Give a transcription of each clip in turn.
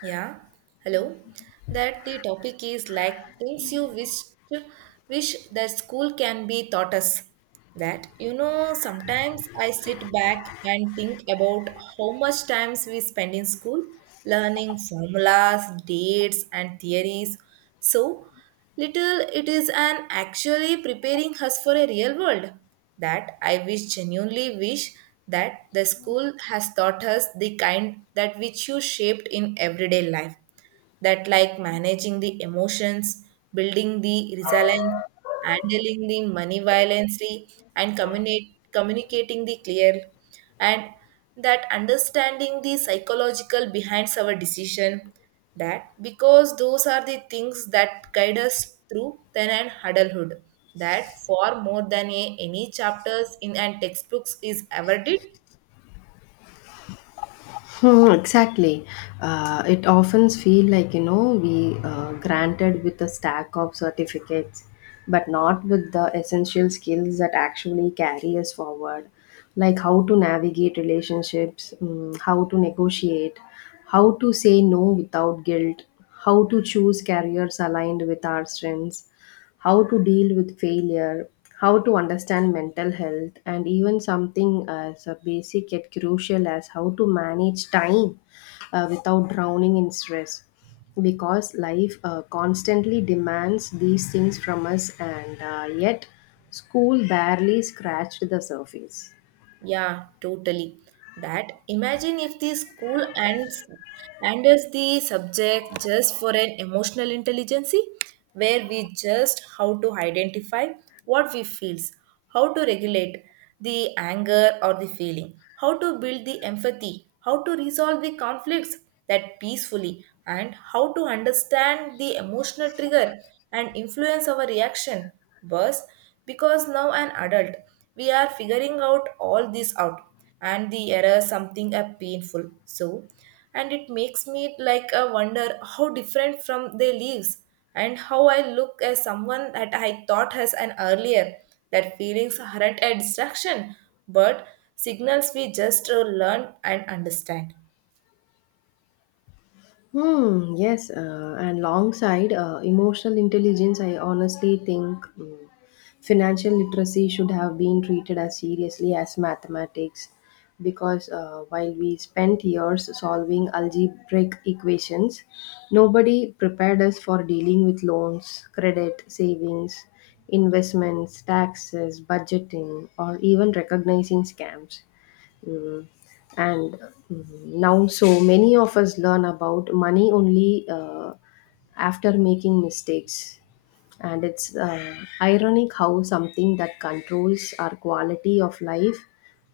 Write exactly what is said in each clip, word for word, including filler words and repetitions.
Yeah, hello. That the topic is like things you wish wish that school can be taught us. That you know, sometimes I sit back and think about how much times we spend in school learning formulas, dates, and theories. So. Little it is an actually preparing us for a real world. That I wish genuinely wish that the school has taught us the kind that which you shaped in everyday life. That like managing the emotions, building the resilience, handling the money violently, and communicate, communicating the clear and that understanding the psychological behind our decision that because those are the things that guide us through then and adulthood that far more than a, any chapters in and textbooks is ever did. Hmm, exactly. Uh, it often feel like you know we uh, granted with a stack of certificates, but not with the essential skills that actually carry us forward, like how to navigate relationships, mm, how to negotiate, how to say no without guilt, how to choose careers aligned with our strengths, how to deal with failure, how to understand mental health, and even something as a basic yet crucial as how to manage time uh, without drowning in stress. Because life uh, constantly demands these things from us, and uh, yet school barely scratched the surface. Yeah, totally. That imagine if the school ends and as the subject just for an emotional intelligence where we just how to identify what we feels, how to regulate the anger or the feeling, how to build the empathy, how to resolve the conflicts that peacefully and how to understand the emotional trigger and influence our reaction. Boss, because now an adult we are figuring out all this out and the error something a painful so and it makes me like a wonder how different from their lives and how I look as someone that I thought as an earlier that feelings aren't a distraction but signals we just uh, learn and understand. Hmm, yes, uh, and alongside uh, emotional intelligence, I honestly think, mm, financial literacy should have been treated as seriously as mathematics because uh, while we spent years solving algebraic equations, nobody prepared us for dealing with loans, credit, savings, investments, taxes, budgeting, or even recognizing scams. Mm. And mm, now, so many of us learn about money only uh, after making mistakes. And it's uh, ironic how something that controls our quality of life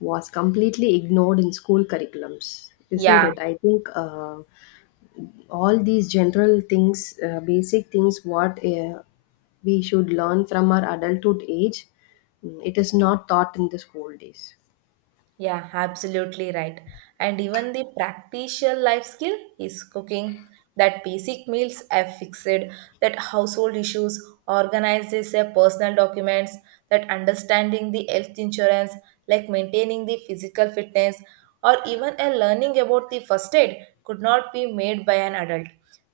was completely ignored in school curriculums, isn't Yeah it? I think uh, all these general things, uh, basic things, what uh, we should learn from our adulthood age, mm, it is not taught in the school days. Yeah, absolutely right. And even the practical life skill is cooking, that basic meals are fixed, that household issues organizes their personal documents, that understanding the health insurance, like maintaining the physical fitness, or even a learning about the first aid could not be made by an adult.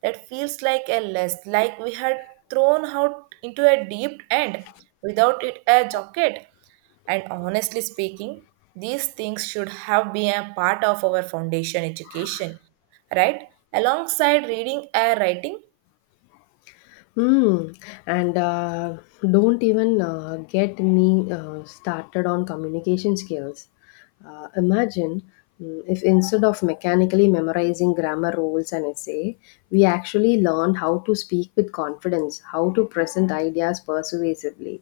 That feels like a list, like we had thrown out into a deep end without it a jacket. And honestly speaking, these things should have been a part of our foundation education, right? Alongside reading and writing. Hmm. And uh, don't even uh, get me uh, started on communication skills. Uh, imagine, mm, if instead of mechanically memorizing grammar rules and essay, we actually learned how to speak with confidence, how to present ideas persuasively,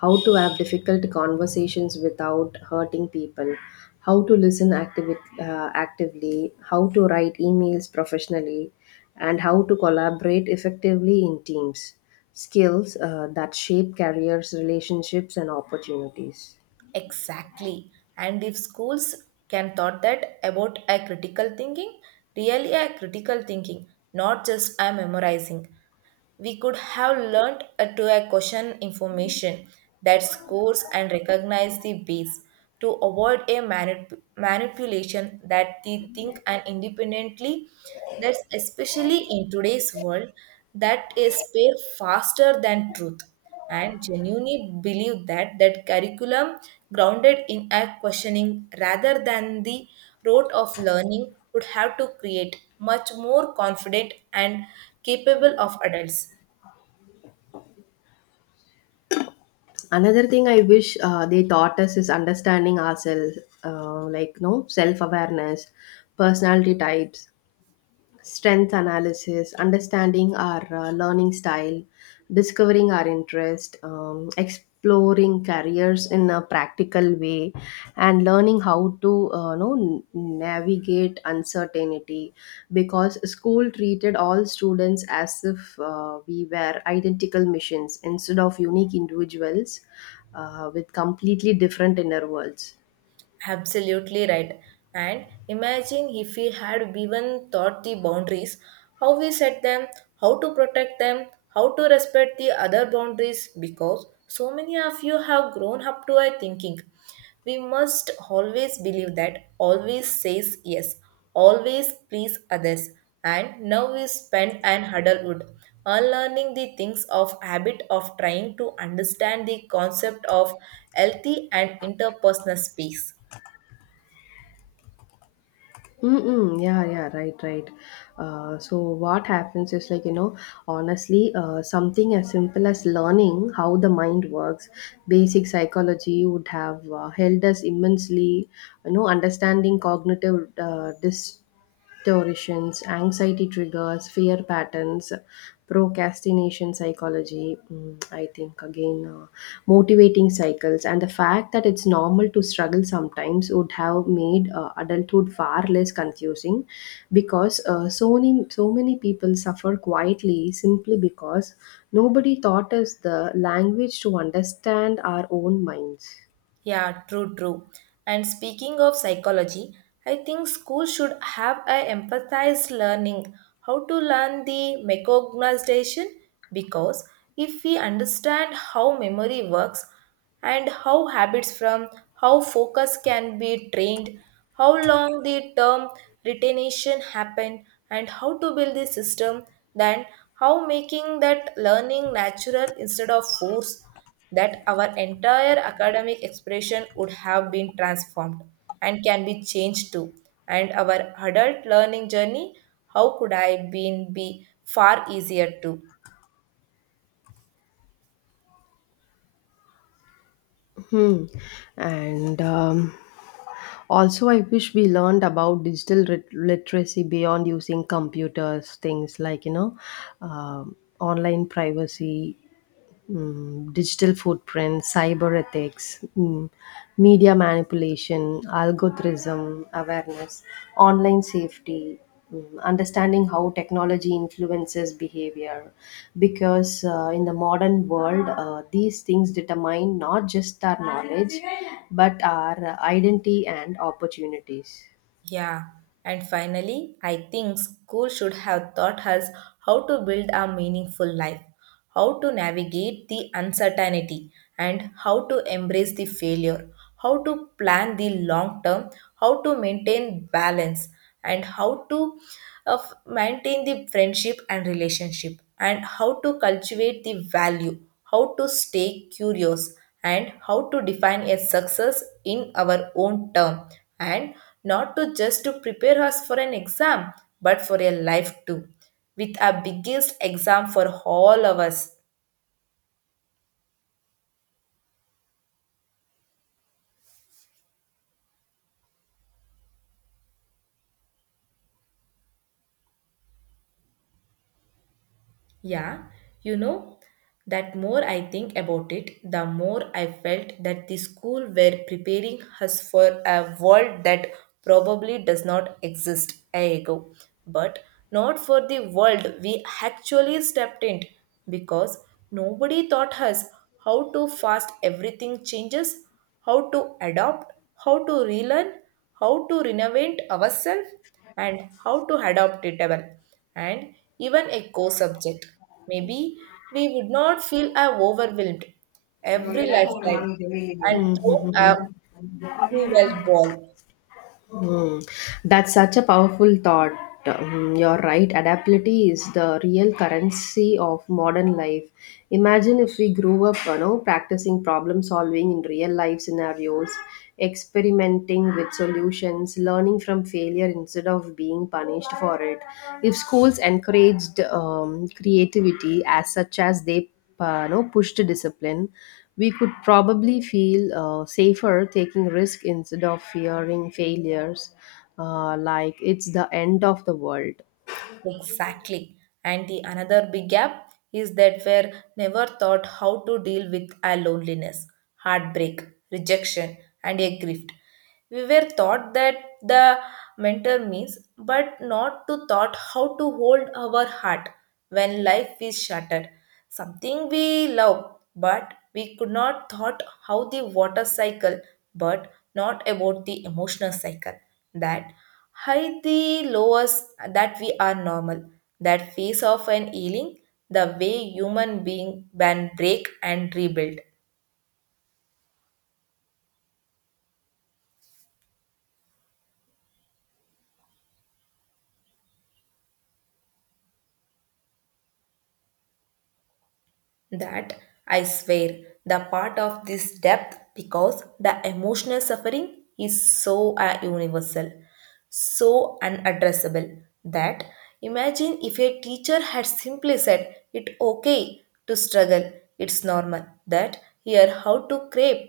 how to have difficult conversations without hurting people, how to listen activi- uh, actively, how to write emails professionally, and how to collaborate effectively in teams. Skills uh, that shape careers, relationships, and opportunities. Exactly. And if schools can thought that about a critical thinking, really a critical thinking, not just a memorizing, we could have learned uh, to a question information that scores and recognize the base to avoid a manip- manipulation that they think and independently, that's especially in today's world that is pair faster than truth and genuinely believe that that curriculum grounded in a questioning rather than the rote of learning would have to create much more confident and capable of adults. Another thing I wish uh, they taught us is understanding ourselves, uh, like no self awareness, personality types, strength analysis, understanding our uh, learning style, discovering our interest, um, exploring careers in a practical way, and learning how to uh, know, navigate uncertainty. Because school treated all students as if uh, we were identical machines instead of unique individuals uh, with completely different inner worlds. Absolutely right. And imagine if we had even thought the boundaries, how we set them, how to protect them, how to respect the other boundaries, because so many of you have grown up to a thinking. We must always believe that, always says yes, always please others. And now we spend an adulthood unlearning the things of habit of trying to understand the concept of healthy and interpersonal space. Mm-mm, yeah, yeah, right, right. Uh, so what happens is like, you know, honestly, uh, something as simple as learning how the mind works, basic psychology would have uh, helped us immensely, you know, understanding cognitive uh, dis distortions, anxiety triggers, fear patterns, procrastination psychology, mm, I think again, uh, motivating cycles, and the fact that it's normal to struggle sometimes would have made uh, adulthood far less confusing because uh, so, many, so many people suffer quietly simply because nobody taught us the language to understand our own minds. Yeah, true, true. And speaking of psychology, I think schools should have a empathized learning, how to learn the mecognization, because if we understand how memory works and how habits from how focus can be trained, how long the term retention happen, and how to build the system, then how making that learning natural instead of force that our entire academic expression would have been transformed and can be changed too and our adult learning journey how could I been be far easier too. Hmm. And um, also, I wish we learned about digital rit- literacy beyond using computers, things like, you know, um online privacy, mm, digital footprint, cyber ethics, mm, media manipulation, algorithm awareness, online safety, mm, understanding how technology influences behavior. Because uh, in the modern world, uh, these things determine not just our knowledge, but our identity and opportunities. Yeah, and finally I think school should have taught us how to build a meaningful life, how to navigate the uncertainty and how to embrace the failure, how to plan the long term, how to maintain balance, and how to uh, f- maintain the friendship and relationship, and how to cultivate the value, how to stay curious, and how to define a success in our own term, and not to just to prepare us for an exam, but for a life too with our biggest exam for all of us. Yeah, you know, that more I think about it, the more I felt that the school were preparing us for a world that probably does not exist a ago, but not for the world we actually stepped in because nobody taught us how to fast everything changes, how to adopt, how to relearn, how to renovate ourselves, and how to adapt it and even a co subject. Maybe we would not feel uh, overwhelmed every lifetime and throw Mhm. a cruel ball. Hmm, that's such a powerful thought. Hmm, you're right. Adaptability is the real currency of modern life. Imagine if we grew up, you know, practicing problem solving in real life scenarios, experimenting with solutions, learning from failure instead of being punished for it. If schools encouraged um, creativity as such as they uh, no pushed discipline, we could probably feel uh, safer taking risk instead of fearing failures, uh, like it's the end of the world. Exactly. And the another big gap is that we're never taught how to deal with our loneliness, heartbreak, rejection, and a grief. We were taught that the mentor means, but not to taught how to hold our heart when life is shattered. Something we love, but we could not thought how the water cycle, but not about the emotional cycle. That high the lowest that we are normal. That phase of an healing, the way human being can break and rebuild. That, I swear, the part of this depth because the emotional suffering is so uh, universal, so unaddressable that imagine if a teacher had simply said it's okay to struggle, it's normal, that here how to crave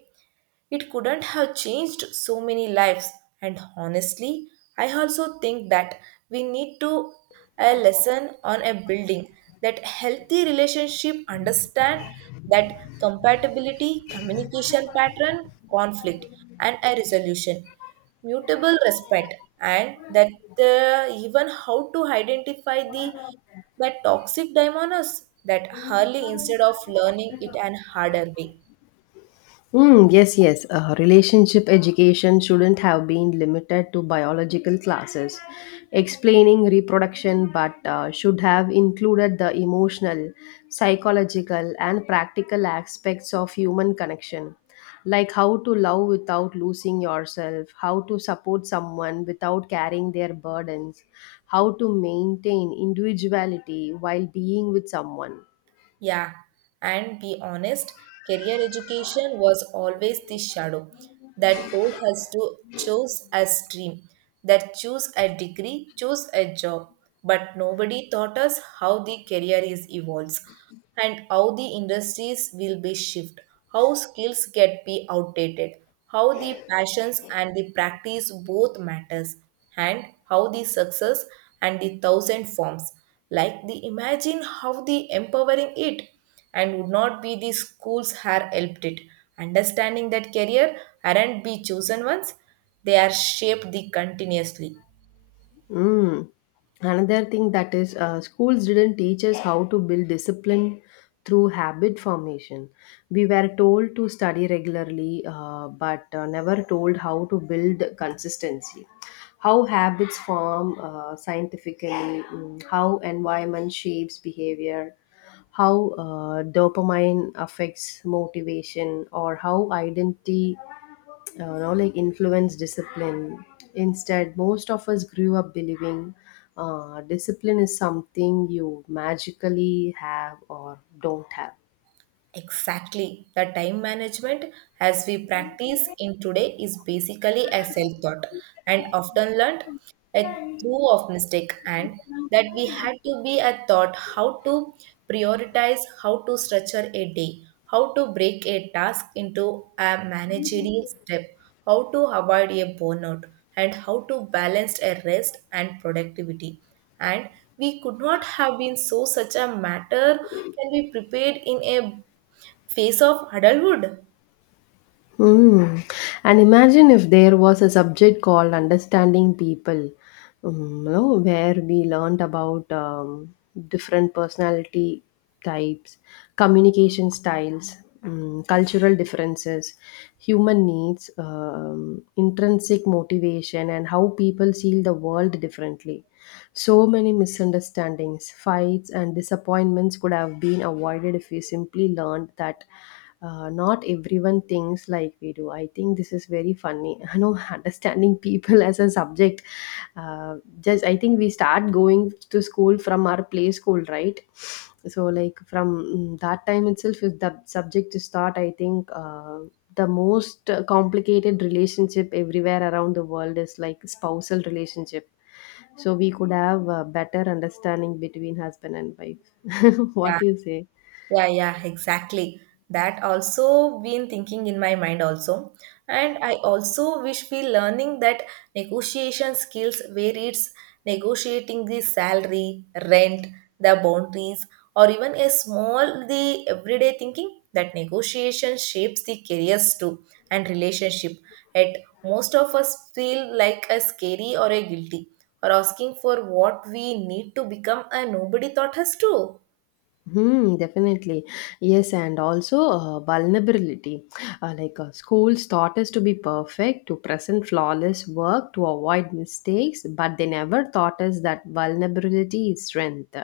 it couldn't have changed so many lives and honestly I also think that we need to a lesson on a building that healthy relationship understand that compatibility communication pattern conflict and a resolution mutable respect and that uh, even how to identify the that toxic diamonds that early instead of learning it an harder way. Mm, yes, yes. Uh, relationship education shouldn't have been limited to biological classes, explaining reproduction, but uh, should have included the emotional, psychological, and practical aspects of human connection, like how to love without losing yourself, how to support someone without carrying their burdens, how to maintain individuality while being with someone. Yeah, and be honest, career education was always the shadow that told us to choose a stream, that choose a degree, choose a job. But nobody taught us how the career is evolves and how the industries will be shift, how skills get be outdated, how the passions and the practice both matters, and how the success and the thousand forms. Like the imagine how the empowering it and would not be the schools had helped it. Understanding that career aren't be chosen ones, they are shaped the continuously. Mm. Another thing that is, uh, schools didn't teach us how to build discipline through habit formation. We were told to study regularly, uh, but uh, never told how to build consistency. How habits form uh, scientifically, mm, how environment shapes behavior, how uh, dopamine affects motivation, or how identity uh, know, like influence discipline. Instead, most of us grew up believing uh, discipline is something you magically have or don't have. Exactly. The time management as we practice in today is basically a self-taught and often learned a through of mistake and that we had to be a thought how to prioritize, how to structure a day, how to break a task into a managerial step, how to avoid a burnout, and how to balance a rest and productivity. And we could not have been so such a matter can be prepared in a face of adulthood? Hmm. And imagine if there was a subject called understanding people, um, you know, where we learned about um, different personality types, communication styles, um, cultural differences, human needs, um, intrinsic motivation, and how people see the world differently. So many misunderstandings, fights, and disappointments could have been avoided if we simply learned that uh, not everyone thinks like we do. I think this is very funny. I know, understanding people as a subject. Uh, just I think we start going to school from our play school, right? So like from, mm, that time itself, if the subject is taught, I think uh, the most uh, complicated relationship everywhere around the world is like spousal relationship, so we could have a better understanding between husband and wife. What Yeah. do you say? Yeah, yeah, exactly. That also been thinking in my mind also. And I also wish we learning that negotiation skills where it's negotiating the salary, rent, the boundaries, or even a small the everyday thinking that negotiation shapes the careers too and relationship. At most of us feel like a scary or a guilty or asking for what we need to become a nobody taught us to. Hmm, definitely. Yes, and also uh, vulnerability. Uh, like uh, schools taught us to be perfect, to present flawless work, to avoid mistakes, but they never taught us that vulnerability is strength,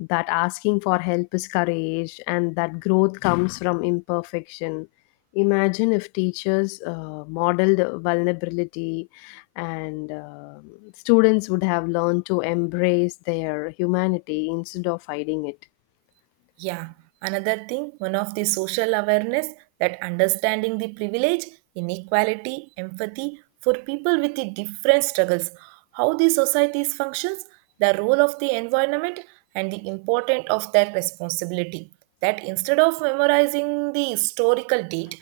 that asking for help is courage, and that growth comes from imperfection. Imagine if teachers uh, modeled vulnerability, and um students would have learned to embrace their humanity instead of hiding it. Yeah, another thing, one of the social awareness that understanding the privilege, inequality, empathy for people with the different struggles, how the societies functions, the role of the environment and the importance of their responsibility. That instead of memorizing the historical date,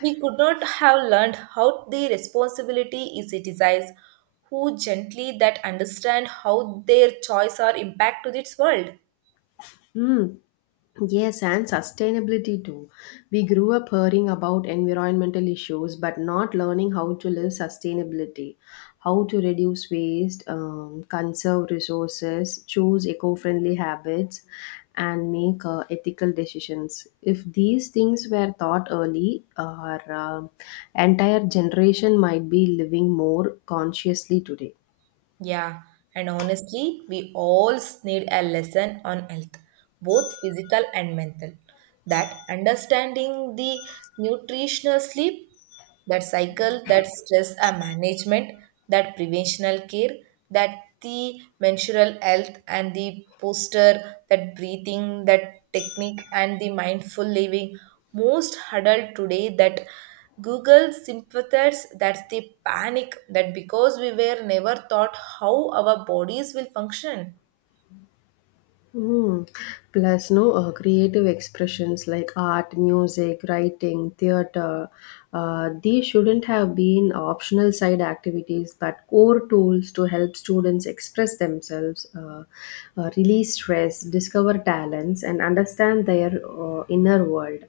we could not have learned how the responsibility is citizens who gently that understand how their choice are impact to this world. Mm, yes, and sustainability too. We grew up hearing about environmental issues but not learning how to live sustainability, how to reduce waste, um, conserve resources, choose eco friendly habits, and make uh, ethical decisions. If these things were taught early, our uh, entire generation might be living more consciously today. Yeah, and honestly, we all need a lesson on health, both physical and mental. That understanding the nutritional sleep that cycle, that stress and management, that preventional care, that the menstrual health and the posture, that breathing, that technique and the mindful living. Most huddled today that Google sympathizes that's the panic that because we were never taught how our bodies will function. Mm. Plus, no uh, creative expressions like art, music, writing, theater. Uh, these shouldn't have been optional side activities, but core tools to help students express themselves, uh, uh, release stress, discover talents, and understand their uh, inner world.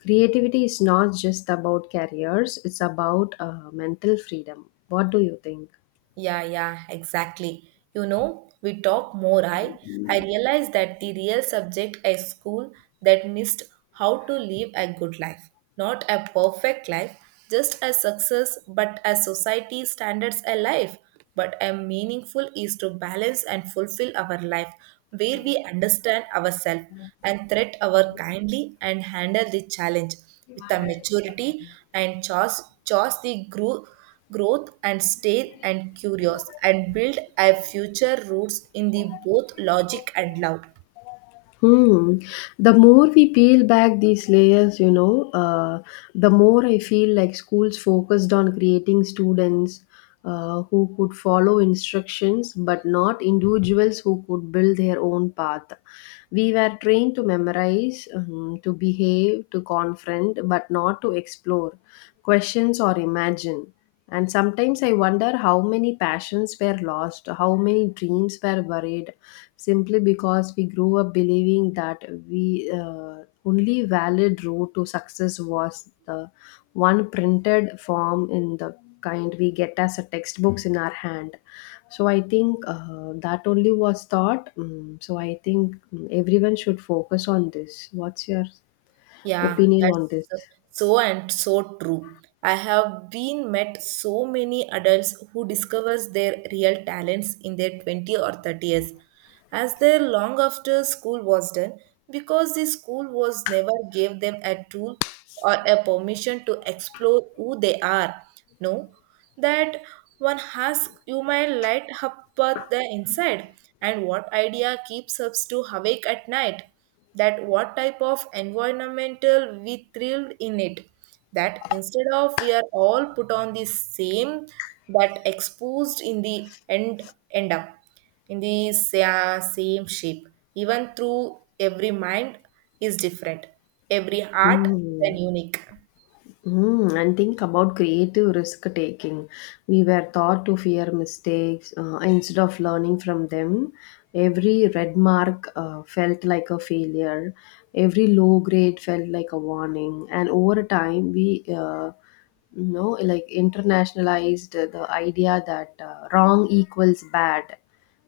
Creativity is not just about careers; it's about uh, mental freedom. What do you think? Yeah, yeah, exactly. You know, we talk more. I I realize that the real subject is school that missed how to live a good life, not a perfect life, just a success, but a society standards a life. But a meaningful is to balance and fulfill our life where we understand ourselves and treat our kindly and handle the challenge with a maturity and choose choose the growth growth and stay and curious and build our future roots in the both logic and love. Hmm. The more we peel back these layers, you know, uh, the more I feel like schools focused on creating students uh, who could follow instructions, but not individuals who could build their own path. We were trained to memorize, um, to behave, to confront, but not to explore, questions, or imagine. And sometimes I wonder how many passions were lost, how many dreams were buried, simply because we grew up believing that we, uh, only valid road to success was the one printed form in the kind we get as a textbooks in our hand. So I think uh, that only was taught. Mm, so I think, mm, everyone should focus on this. What's your Yeah, opinion on this? that's so and so true. I have been met so many adults who discovers their real talents in their twenty or thirty years as their long after school was done because the school was never gave them a tool or a permission to explore who they are, no, that one has you might light up at the inside and what idea keeps us to awake at night, that what type of environmental we thrilled in it, that instead of we are all put on the same that exposed in the end end up in the sa- same shape, even through every mind is different, every art is an Mm. unique. Mm, and think about creative risk taking. We were taught to fear mistakes uh, instead of learning from them. Every red mark uh, felt like a failure, every low grade felt like a warning. And over time, we uh, no like internationalized the idea that uh, wrong equals bad,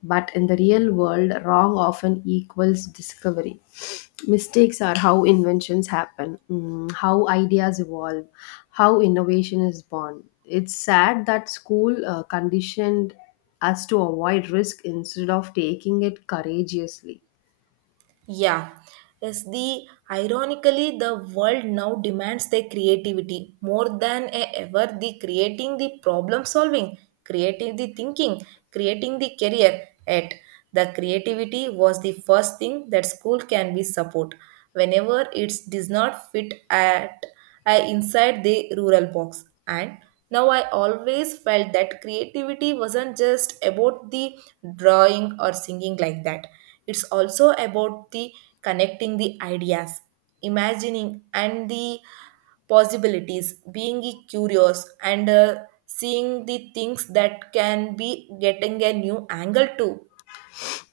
but in the real world wrong often equals discovery. Mistakes are how inventions happen, mm, how ideas evolve, how innovation is born. It's sad that school uh, conditioned us to avoid risk instead of taking it courageously. Yeah. Yes, the ironically the world now demands their creativity more than e- ever the creating the problem solving, creating the thinking, creating the career at the creativity was the first thing that school can be support whenever it does not fit at uh, inside the rural box and now I always felt that creativity wasn't just about the drawing or singing like that, it's also about the connecting the ideas, imagining and the possibilities, being curious and uh, seeing the things that can be getting a new angle too.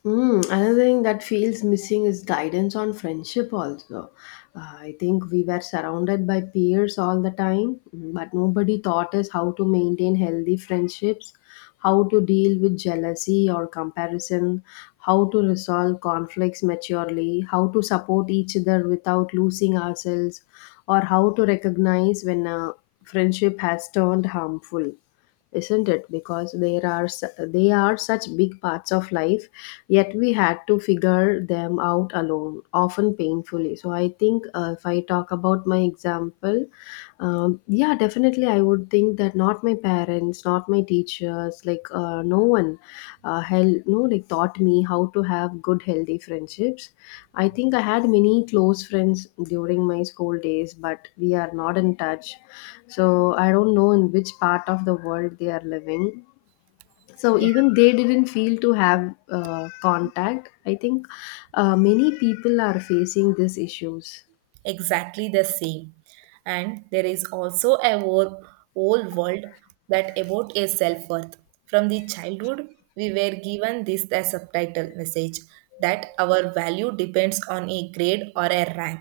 Mm, another thing that feels missing is guidance on friendship, also. Uh, I think we were surrounded by peers all the time, but nobody taught us how to maintain healthy friendships, how to deal with jealousy or comparison, how to resolve conflicts maturely, how to support each other without losing ourselves, or how to recognize when a friendship has turned harmful, isn't it? Because there are su- they are such big parts of life, yet we had to figure them out alone, often painfully. So I think uh, if I talk about my example, um, yeah, definitely I would think that not my parents, not my teachers, like uh, no one uh, hel- no like taught me how to have good healthy friendships. I think I had many close friends during my school days, but we are not in touch, so I don't know in which part of the world they are living. So even they didn't feel to have uh, contact. I think uh, many people are facing these issues. Exactly the same. And there is also a whole, whole world that about a self worth. From the childhood, we were given this the subtitle message that our value depends on a grade or a rank.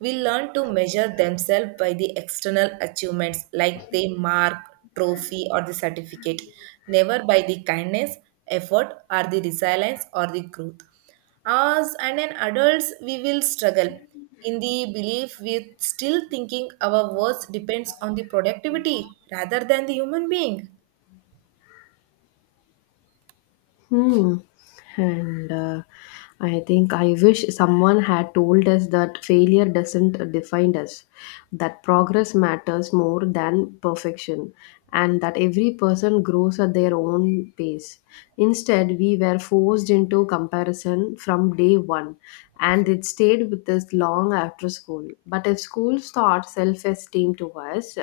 We learn to measure themselves by the external achievements like the mark, trophy, or the certificate, never by the kindness, effort, or the resilience or the growth. As and an adults, we will struggle in the belief we still thinking our worth depends on the productivity rather than the human being. Hmm. And uh, I think I wish someone had told us that failure doesn't define us, that progress matters more than perfection, and that every person grows at their own pace. Instead, we were forced into to comparison from day one, and it stayed with us long after school. But if schools taught self esteem to us,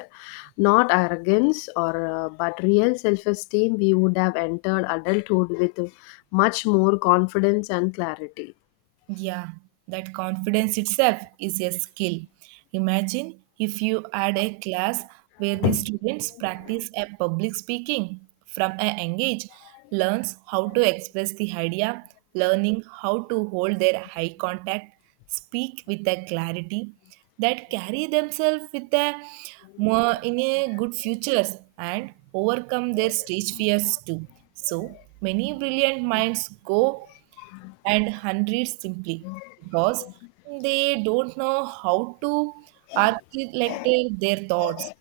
not arrogance or uh, but real self esteem, we would have entered adulthood with much more confidence and clarity. Yeah, that confidence itself is a skill. Imagine if you had a class where the students practice a public speaking from a young age, learns how to express the idea, learning how to hold their eye contact, speak with a clarity that carry themselves with a more in a good futures and overcome their stage fears too. So many brilliant minds go and hundreds simply because they don't know how to articulate their thoughts.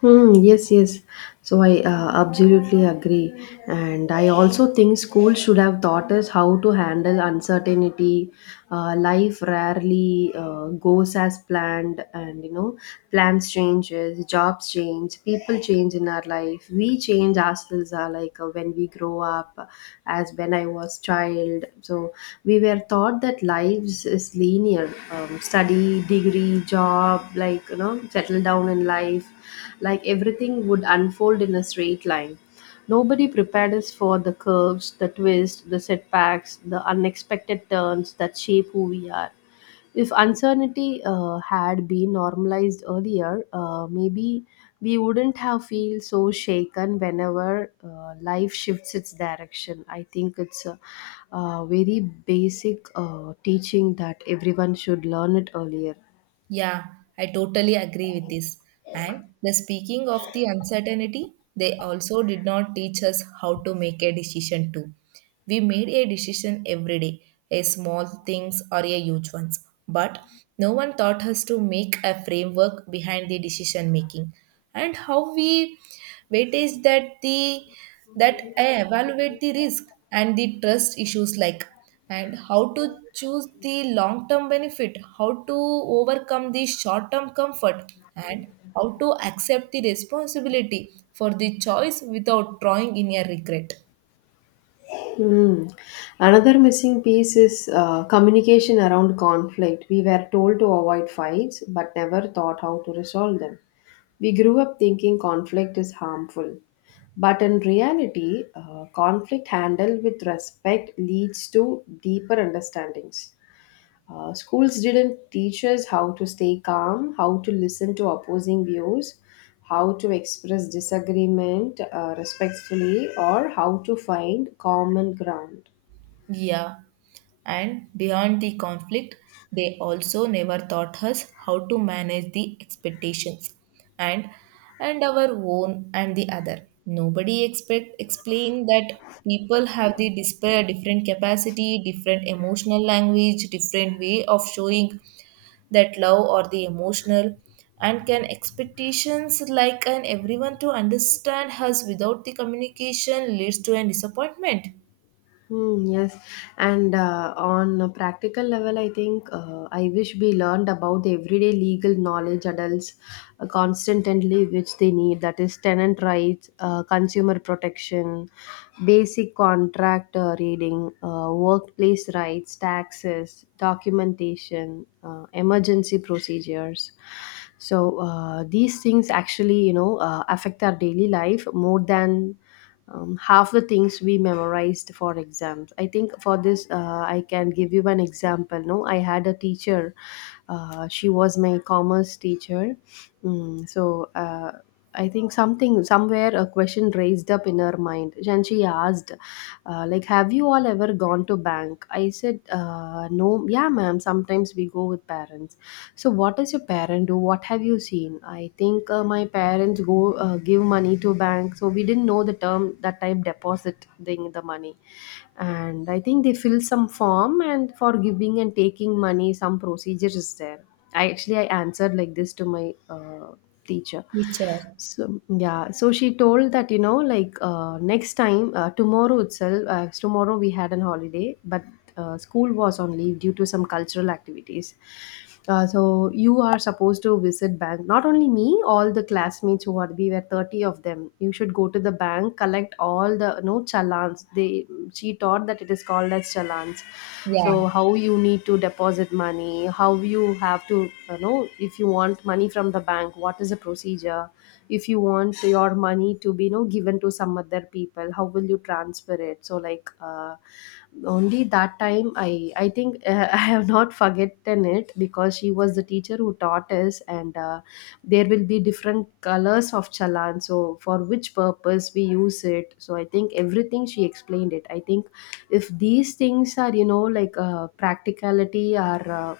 Hmm, yes, yes. So I uh, absolutely agree. And I also think school should have taught us how to handle uncertainty. Uh, life rarely uh, goes as planned, and you know, plans changes, jobs change, people change in our life. We change ourselves uh, like uh, when we grow up, as when I was child. So we were taught that lives is linear. Um, study, degree, job, like you know, settle down in life like everything would unfold in a straight line. Nobody prepared us for the curves, the twists, the setbacks, the unexpected turns that shape who we are. If uncertainty uh, had been normalized earlier, uh, maybe we wouldn't have feel so shaken whenever uh, life shifts its direction. I think it's a, a very basic uh, teaching that everyone should learn it earlier. Yeah, I totally agree with this. And the speaking of the uncertainty, they also did not teach us how to make a decision too. We made a decision every day, a small things or a huge ones. But no one taught us to make a framework behind the decision making and how we weightage that the that I evaluate the risk and the trust issues like and how to choose the long term benefit, how to overcome the short term comfort, and how to accept the responsibility for the choice without drawing in a regret. Mm. Another missing piece is uh, communication around conflict. We were told to avoid fights, but never thought how to resolve them. We grew up thinking conflict is harmful. But in reality, uh, conflict handled with respect leads to deeper understandings. Uh, schools didn't teach us how to stay calm, how to listen to opposing views, how to express disagreement uh, respectfully, or how to find common ground. Yeah, and beyond the conflict, they also never taught us how to manage the expectations and and our own and the other. Nobody expect explain that people have the display different capacity, different emotional language, different way of showing that love or the emotional and can expectations like an everyone to understand us without the communication leads to an disappointment. Hmm, yes, and uh, on a practical level, I think uh, I wish we learned about the everyday legal knowledge adults uh, constantly which they need, that is, tenant rights, uh, consumer protection, basic contract uh, reading, uh, workplace rights, taxes, documentation, uh, emergency procedures. So, uh, these things actually, you know, uh, affect our daily life more than um, half the things we memorized for exams. I think for this uh, I can give you an example. No, I had a teacher, uh, she was my commerce teacher. Mm, so uh, I think something somewhere a question raised up in her mind, and she asked uh, like, have you all ever gone to bank? I said, uh, no, yeah ma'am, sometimes we go with parents. So, what does your parent do? What have you seen? I think uh, my parents go uh, give money to bank, so we didn't know the term that time, deposit thing the money, and I think they fill some form, and for giving and taking money, some procedure is there. I actually I answered like this to my uh, teacher. Which So yeah, so she told that, you know, like uh, next time, uh, tomorrow itself. Uh, tomorrow we had an holiday, but uh, school was on leave due to some cultural activities. Uh, so you are supposed to visit bank. Not only me, all the classmates who are, we were thirty of them. You should go to the bank, collect all the no challans. They she taught that it is called as challans. So yeah. how you need to deposit money, how you have to, you know, if you want money from the bank, what is the procedure? If you want your money to be, you know, given to some other people, how will you transfer it? So like uh, only that time i i think uh, I have not forgotten it because she was the teacher who taught us. And uh, there will be different colors of chalan, so for which purpose we use it. So I think everything she explained it. I think if these things are, you know, like uh, practicality are uh,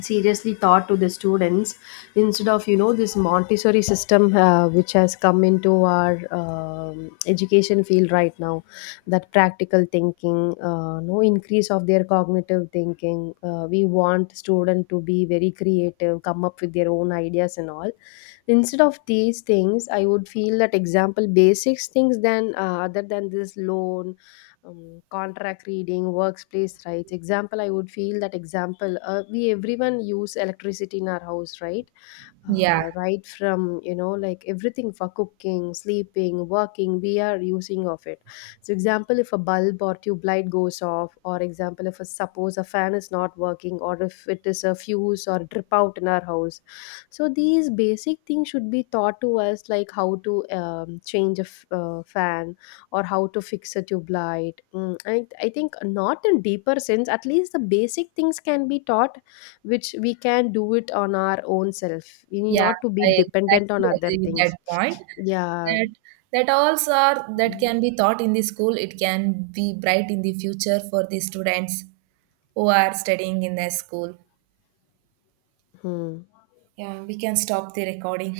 seriously taught to the students, instead of, you know, this montessori system uh, which has come into our um, education field right now, that practical thinking uh, no increase of their cognitive thinking. Uh, we want student to be very creative, come up with their own ideas and all, instead of these things. I would feel that example basics things, then uh, other than this loan, um, contract reading, workplace rights. Example, I would feel that example, uh, we everyone use electricity in our house, right? Yeah, uh, Right from, you know, like everything for cooking, sleeping, working, we are using of it. So example, if a bulb or tube light goes off, or example if a, suppose a fan is not working, or if it is a fuse or drip out in our house. So these basic things should be taught to us, like how to um, change a f- uh, fan, or how to fix a tube light. Mm, I, I think not in deeper sense, at least the basic things can be taught, which we can do it on our own self. We need yeah, not to be I dependent on exactly other agree with things. that point. Yeah. That that alls are that can be taught in the school. It can be bright in the future for the students who are studying in their school. Hmm. Yeah, we can stop the recording.